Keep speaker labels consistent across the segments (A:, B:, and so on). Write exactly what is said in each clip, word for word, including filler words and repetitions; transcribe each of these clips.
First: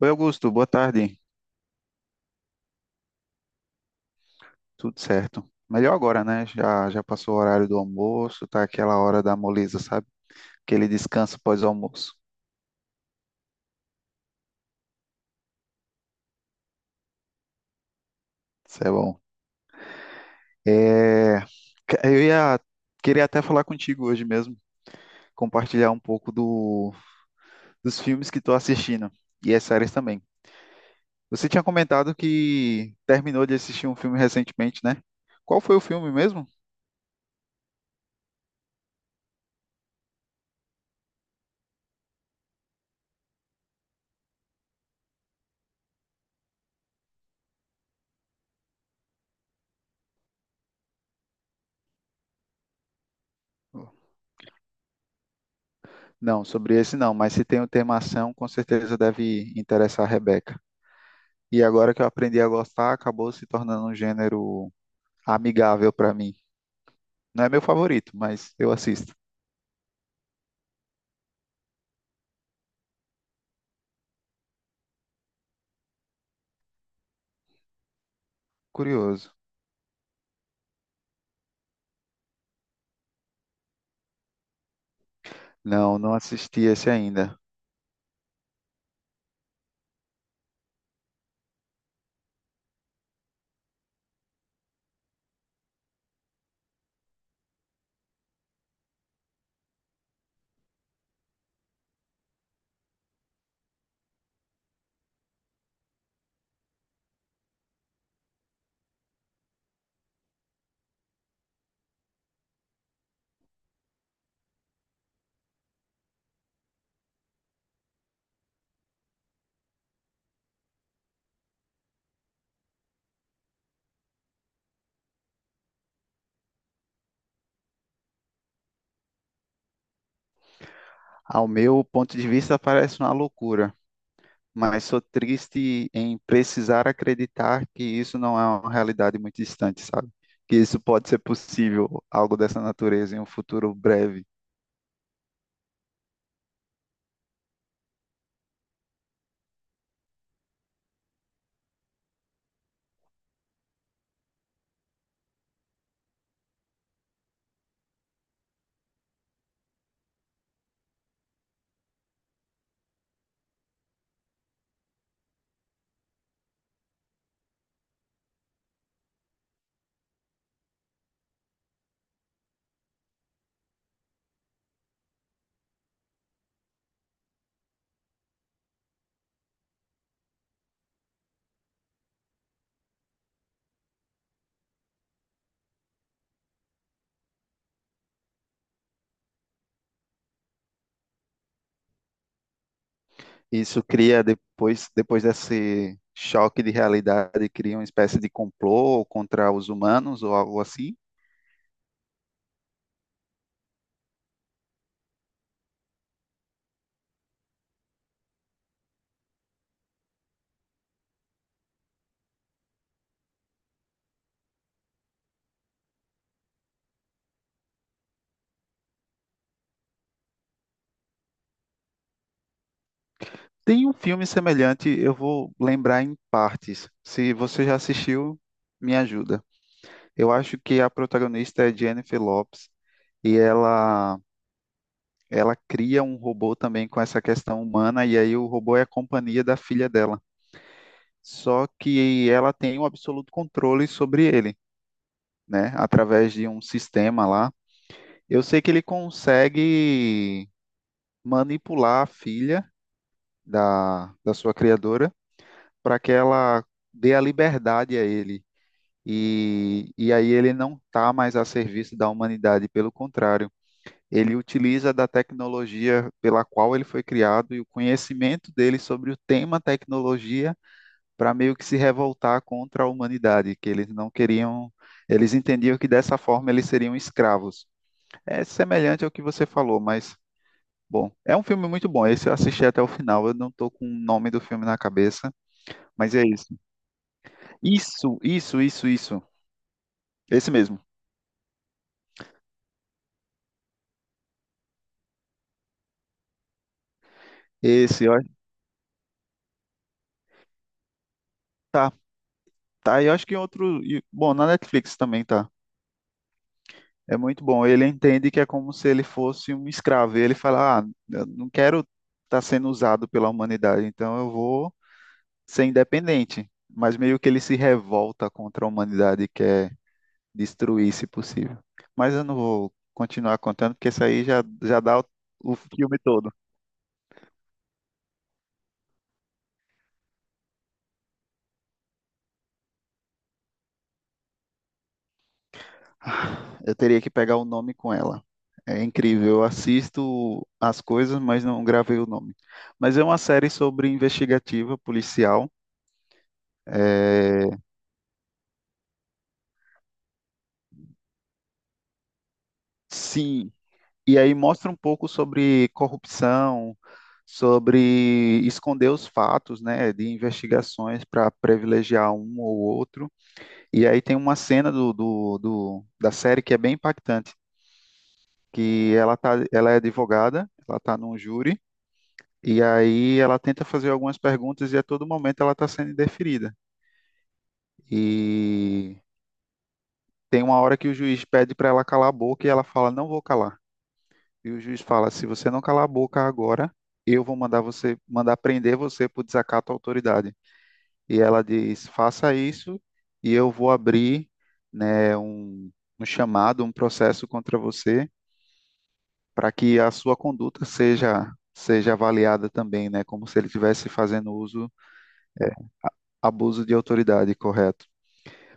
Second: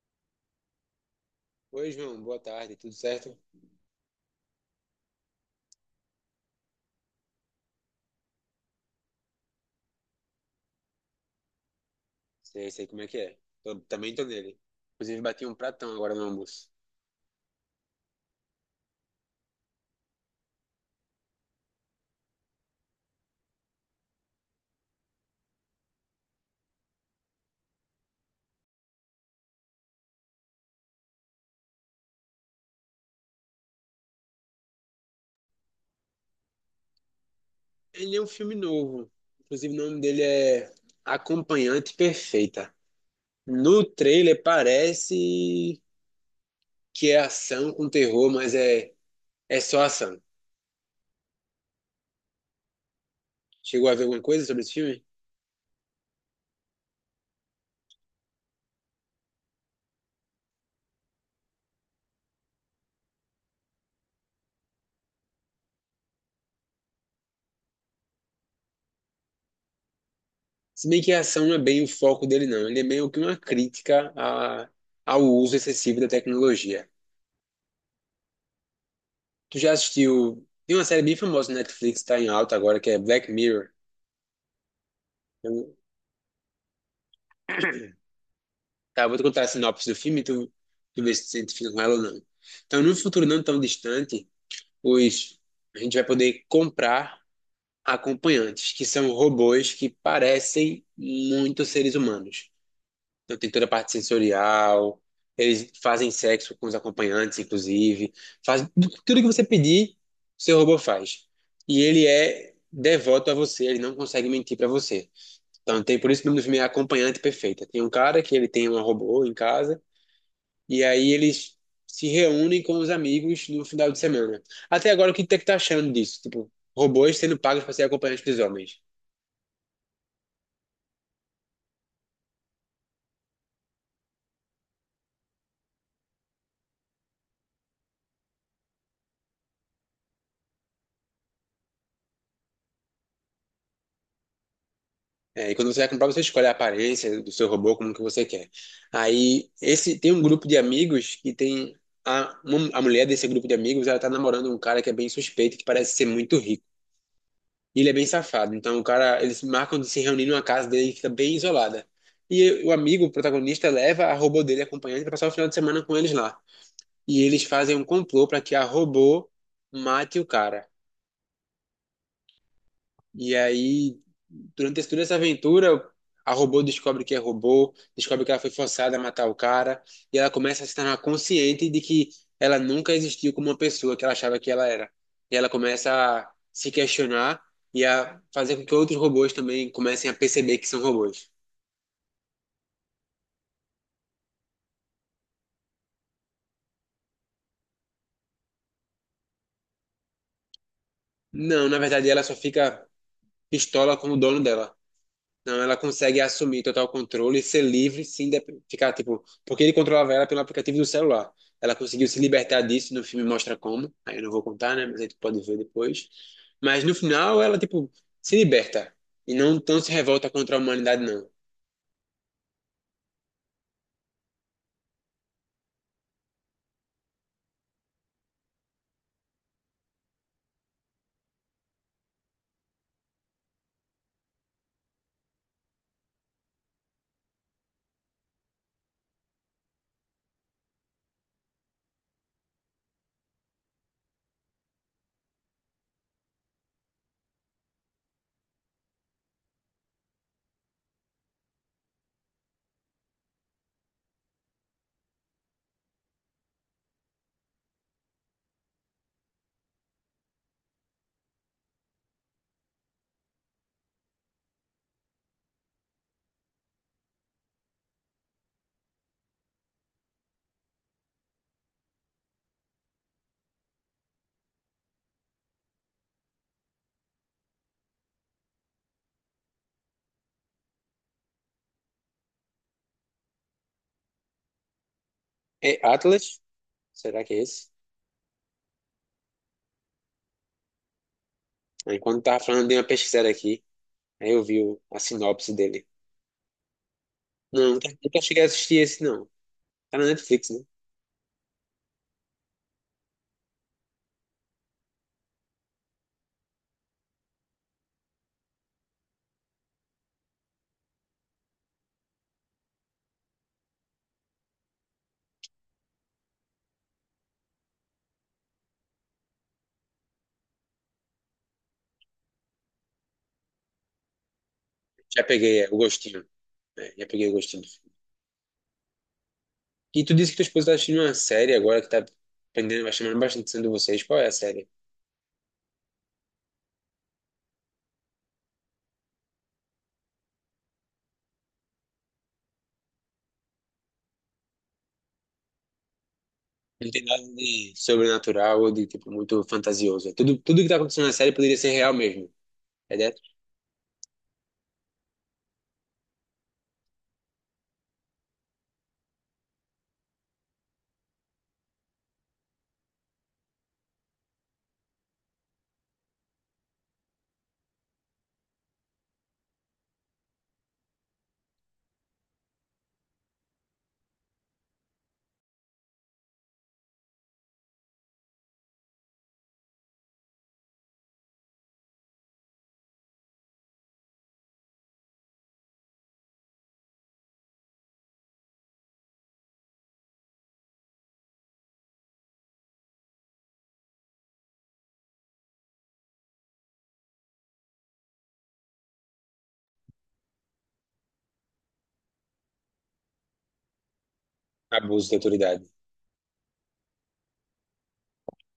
A: Oi, Augusto, boa tarde.
B: Oi, João, boa tarde, tudo certo?
A: Tudo certo? Melhor agora, né? Já, já passou o horário do almoço, tá aquela hora da moleza, sabe? Aquele descanso pós-almoço.
B: Sei, sei como é que é. Tô- também tô nele. Inclusive, bati um pratão agora no almoço.
A: Isso é bom. É, que- eu ia queria até falar contigo hoje mesmo, compartilhar um pouco do, dos filmes que estou assistindo e as séries também. Você tinha comentado que terminou de assistir um filme recentemente, né? Qual foi o filme mesmo?
B: Ele é um filme novo. Inclusive, o nome dele é Acompanhante Perfeita. No trailer parece que é ação com terror, mas é, é só ação. Chegou a ver alguma coisa sobre esse filme?
A: Não, sobre esse não, mas se tem o tema ação, com certeza deve interessar a Rebeca. E agora que eu aprendi a gostar, acabou se tornando um gênero amigável para mim. Não é meu favorito, mas eu assisto.
B: Se bem que a ação não é bem o foco dele, não. Ele é meio que uma crítica a- ao uso excessivo da tecnologia.
A: Curioso.
B: Tu já assistiu? Tem uma série bem famosa na Netflix, tá em alta agora, que é Black Mirror. Eu,
A: Não, não assisti esse ainda.
B: tá, eu vou te contar a sinopse do filme e tu, tu vê se tu se identifica com ela ou não. Então, num futuro não tão distante, os, a gente vai poder comprar acompanhantes, que são robôs que parecem muito seres humanos. Então, tem toda a parte sensorial, eles fazem sexo com os acompanhantes, inclusive. Faz, tudo que você pedir, o seu robô faz. E ele é devoto a você, ele não consegue mentir para você. Então, tem, por isso que o nome do filme é Acompanhante Perfeita. Tem um cara que ele tem um robô em casa. E aí eles se reúnem com os amigos no final de semana. Até agora, o que você tá achando disso? Tipo, robôs sendo pagos para ser acompanhantes dos homens.
A: Ao meu ponto de vista, parece uma loucura, mas sou triste em precisar acreditar que isso não é uma realidade muito distante, sabe? Que isso pode ser possível, algo dessa natureza, em um futuro breve.
B: É, e quando você vai comprar, você escolhe a aparência do seu robô, como que você quer. Aí, esse tem um grupo de amigos que tem... A, uma- a mulher desse grupo de amigos, ela tá namorando um cara que é bem suspeito, que parece ser muito rico. E ele é bem safado. Então, o cara... Eles marcam de se reunir numa casa dele que fica bem isolada. E o amigo, o protagonista, leva a robô dele acompanhante para passar o final de semana com eles lá. E eles fazem um complô para que a robô mate o cara. E aí, durante esse- toda essa aventura, a robô descobre que é robô, descobre que ela foi forçada a matar o cara, e ela começa a se tornar consciente de que ela nunca existiu como uma pessoa que ela achava que ela era. E ela começa a se questionar e a fazer com que outros robôs também comecem a perceber que são robôs.
A: Isso cria depois, depois desse choque de realidade, cria uma espécie de complô contra os humanos ou algo assim.
B: Não, na verdade, ela só fica pistola com o dono dela. Não, ela consegue assumir total controle e ser livre, sim, ficar tipo, porque ele controlava ela pelo aplicativo do celular. Ela conseguiu se libertar disso, no filme mostra como. Aí eu não vou contar, né? Mas aí tu pode ver depois. Mas no final ela tipo se liberta e não tão se revolta contra a humanidade não.
A: Tem um filme semelhante, eu vou lembrar em partes. Se você já assistiu, me ajuda. Eu acho que a protagonista é Jennifer Lopez e ela ela cria um robô também com essa questão humana, e aí o robô é a companhia da filha dela. Só que ela tem o absoluto controle sobre ele, né? Através de um sistema lá. Eu sei que ele consegue manipular a filha da, da sua criadora para que ela dê a liberdade a ele e, e aí ele não está mais a serviço da humanidade, pelo contrário, ele utiliza da tecnologia pela qual ele foi criado e o conhecimento dele sobre o tema tecnologia para meio que se revoltar contra a humanidade, que eles não queriam, eles entendiam que dessa forma eles seriam escravos. É semelhante ao que você falou, mas. Bom, é um filme muito bom. Esse eu assisti até o final. Eu não tô com o nome do filme na cabeça,
B: É
A: mas é
B: Atlas?
A: isso.
B: Será que é esse?
A: Isso, isso, isso, isso. Esse mesmo.
B: Aí quando tava falando de uma pesquisada aqui, aí eu vi o- a sinopse dele. Não, nunca
A: Esse, eu
B: nunca cheguei a assistir esse não. Tá na Netflix, né?
A: Tá, e eu acho que em outro. e- Bom, na Netflix também tá. É muito bom. Ele entende que é como se ele fosse um escravo. E ele fala: "Ah, eu não quero estar sendo usado pela humanidade, então eu vou ser independente." Mas meio que ele se revolta contra a humanidade e quer destruir, se possível. Mas eu não vou continuar contando, porque isso aí já, já dá o,
B: Já
A: o
B: peguei é, o
A: filme
B: gostinho.
A: todo.
B: É, já peguei o gostinho. E tu disse que tua esposa tá assistindo uma série agora que tá aprendendo vai chamando bastante atenção de vocês. Qual é a série?
A: Eu teria que pegar o nome com ela. É incrível, eu assisto as coisas, mas não gravei o nome. Mas é uma série sobre investigativa policial.
B: Não tem nada
A: É,
B: de sobrenatural ou de tipo muito fantasioso. É Tudo, tudo que tá acontecendo na série poderia ser real mesmo. É de
A: sim, e aí mostra um pouco sobre corrupção, sobre esconder os fatos, né, de investigações para privilegiar um ou outro. E aí tem uma cena do, do, do- da série que é bem impactante, que ela tá, ela é advogada, ela está num júri. E aí ela tenta fazer algumas perguntas e a todo momento ela está sendo indeferida. E tem uma hora que o juiz pede para ela calar a boca e ela fala: "Não vou calar." E o juiz fala: "Se você não calar a boca agora, eu vou mandar você mandar prender você por desacato à autoridade." E ela diz: "Faça isso e eu vou abrir, né, um, um chamado, um processo contra você para que a sua conduta seja seja avaliada também, né, como se ele estivesse fazendo uso
B: abuso de autoridade.
A: abuso de autoridade, correto?"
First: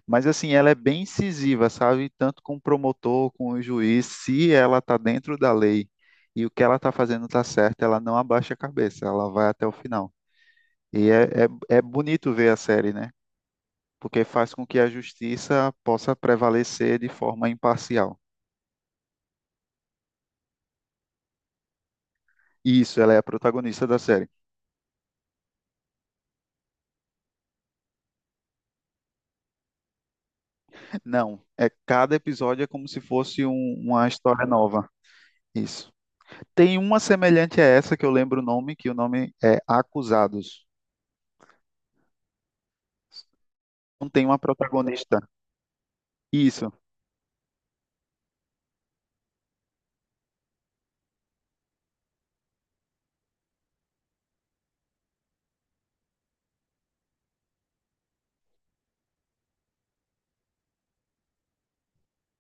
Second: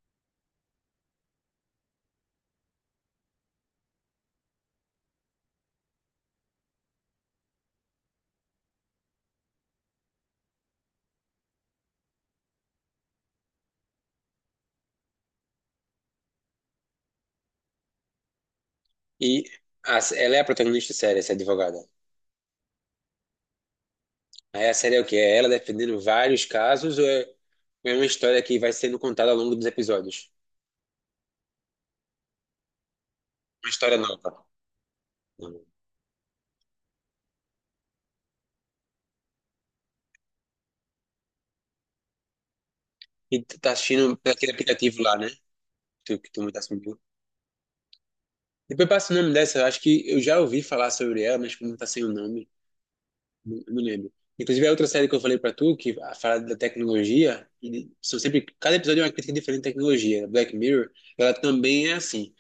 A: Mas assim, ela é bem incisiva, sabe? Tanto com o promotor, com o juiz, se ela está dentro da lei e o que ela está fazendo está certo, ela não abaixa a cabeça, ela vai até o final. E é, é, é bonito ver a série, né? Porque faz com que a justiça possa prevalecer de forma imparcial.
B: E a- ela é a protagonista da série, essa advogada.
A: Isso, ela é a protagonista da série.
B: Aí a série é o quê? É ela defendendo vários casos ou é, ou é uma história que vai sendo contada ao longo dos episódios?
A: Não, é cada episódio é como se fosse
B: Uma
A: um-
B: história
A: uma
B: nova.
A: história nova. Isso. Tem uma semelhante a essa que eu lembro o nome, que o nome é Acusados.
B: E tu tá
A: Não
B: assistindo
A: tem
B: pelo
A: uma
B: aquele aplicativo lá,
A: protagonista.
B: né? Tu, que tu me tá
A: Isso.
B: Depois passa o nome dessa, eu acho que eu já ouvi falar sobre ela, mas como tá sem o nome, não, não lembro. Inclusive, a outra série que eu falei pra tu, que a- fala da tecnologia, e são sempre, cada episódio é uma crítica diferente à tecnologia. Black Mirror, ela também é assim.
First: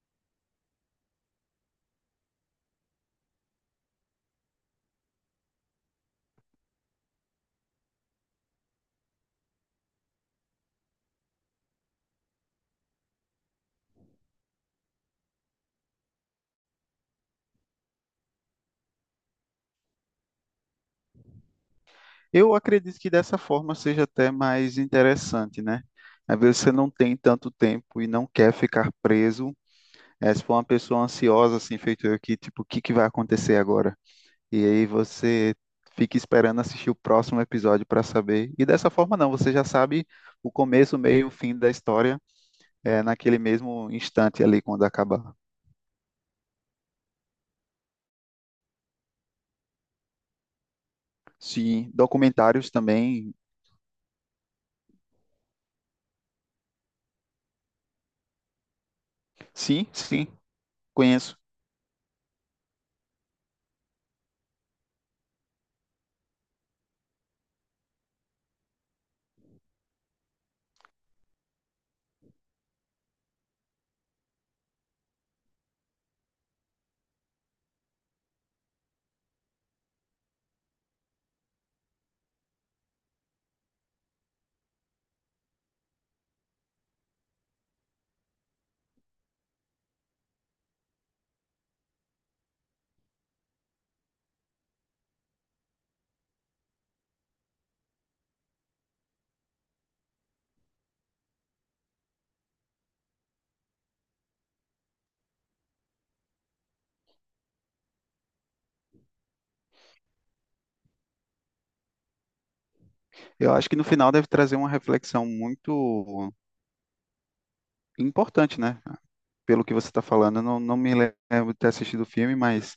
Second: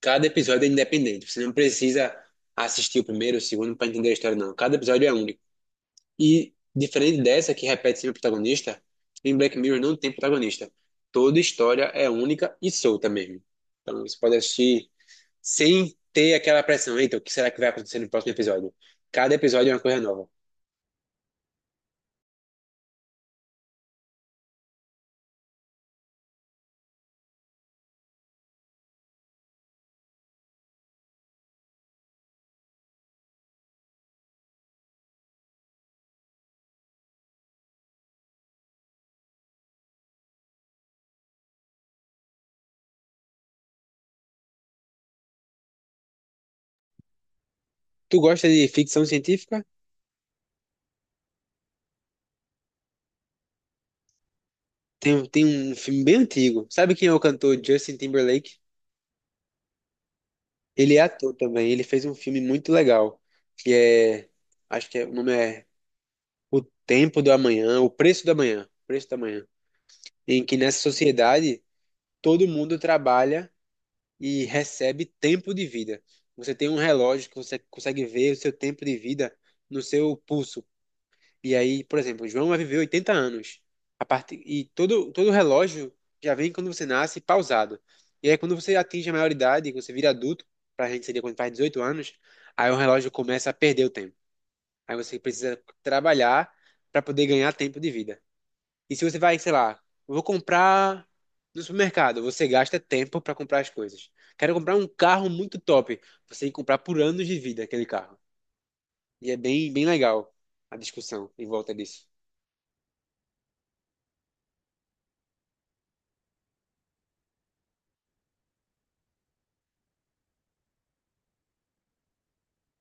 B: Cada episódio é independente. Você não precisa assistir o primeiro, o segundo pra entender a história, não. Cada episódio é único. E diferente dessa, que repete sempre o protagonista, em Black Mirror não tem protagonista. Toda história é única e solta mesmo. Então, você pode assistir sem ter aquela pressão. Então, o que será que vai acontecer no próximo episódio? Cada episódio é uma coisa nova.
A: Eu acredito que dessa forma seja até mais interessante, né? Às vezes você não tem tanto tempo e não quer ficar preso. É, se for uma pessoa ansiosa, assim, feito eu aqui, tipo, o que que vai acontecer agora? E aí você fica esperando assistir o próximo episódio para saber. E dessa forma não, você já sabe o começo, o meio, o fim da história, é, naquele mesmo instante ali quando acabar.
B: Tu gosta de ficção científica?
A: Sim, documentários também.
B: Tem, um- tem um filme bem antigo. Sabe quem é o cantor Justin Timberlake?
A: Sim, sim,
B: Ele é ator
A: conheço.
B: também. Ele fez um filme muito legal, que é, acho que é, o nome é O Tempo do Amanhã, O Preço do Amanhã, O Preço do Amanhã, em que nessa sociedade todo mundo trabalha e recebe tempo de vida. Você tem um relógio que você consegue ver o seu tempo de vida no seu pulso. E aí, por exemplo, o João vai viver oitenta anos. A parte, e todo, todo relógio já vem quando você nasce pausado. E aí, quando você atinge a maioridade, quando você vira adulto, pra gente seria quando faz dezoito anos, aí o relógio começa a perder o tempo. Aí você precisa trabalhar para poder ganhar tempo de vida. E se você vai, sei lá, eu vou comprar no supermercado, você gasta tempo para comprar as coisas. Quero comprar um carro muito top. Você tem que comprar por anos de vida aquele carro. E é bem, bem legal a discussão em volta disso.
A: Eu acho que no final deve trazer uma reflexão muito importante, né? Pelo que você está falando, eu não, não me lembro de ter assistido o filme, mas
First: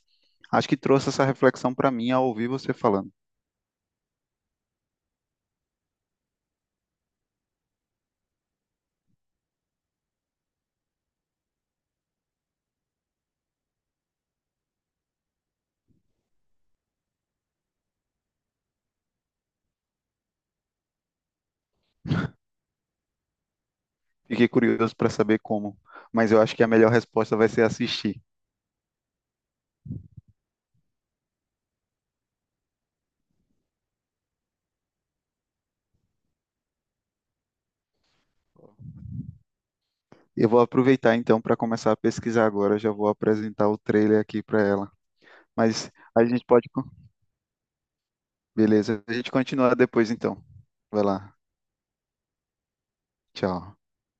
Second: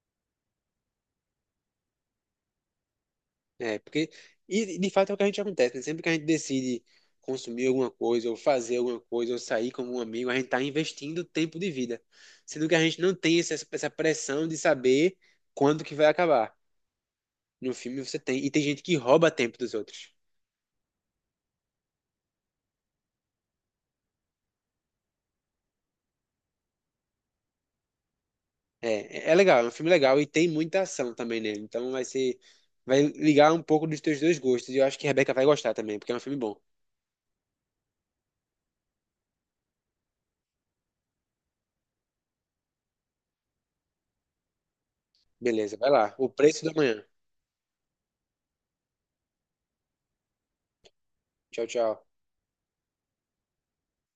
A: acho que trouxe essa reflexão para mim ao ouvir você falando.
B: É, porque, e de fato é o que a gente acontece, né? Sempre que a gente decide consumir alguma coisa, ou fazer alguma coisa, ou sair como um amigo, a gente tá investindo tempo de vida. Sendo que a gente não tem essa, essa pressão de saber quando que vai acabar. No filme você tem, e tem gente que rouba tempo dos outros.
A: Fiquei curioso para saber como, mas eu acho que a melhor resposta vai ser assistir.
B: É, é é legal, é um filme legal e tem muita ação também nele. Então vai ser, vai ligar um pouco dos teus dois gostos. E eu acho que a Rebeca vai gostar também, porque é um filme bom.
A: Eu vou aproveitar então para começar a pesquisar agora, já vou apresentar o trailer aqui para ela.
B: Beleza, vai
A: Mas
B: lá.
A: a
B: O
A: gente
B: Preço
A: pode,
B: da
A: co-
B: Manhã.
A: beleza, a gente continua depois então. Vai lá,
B: Tchau, tchau.
A: tchau.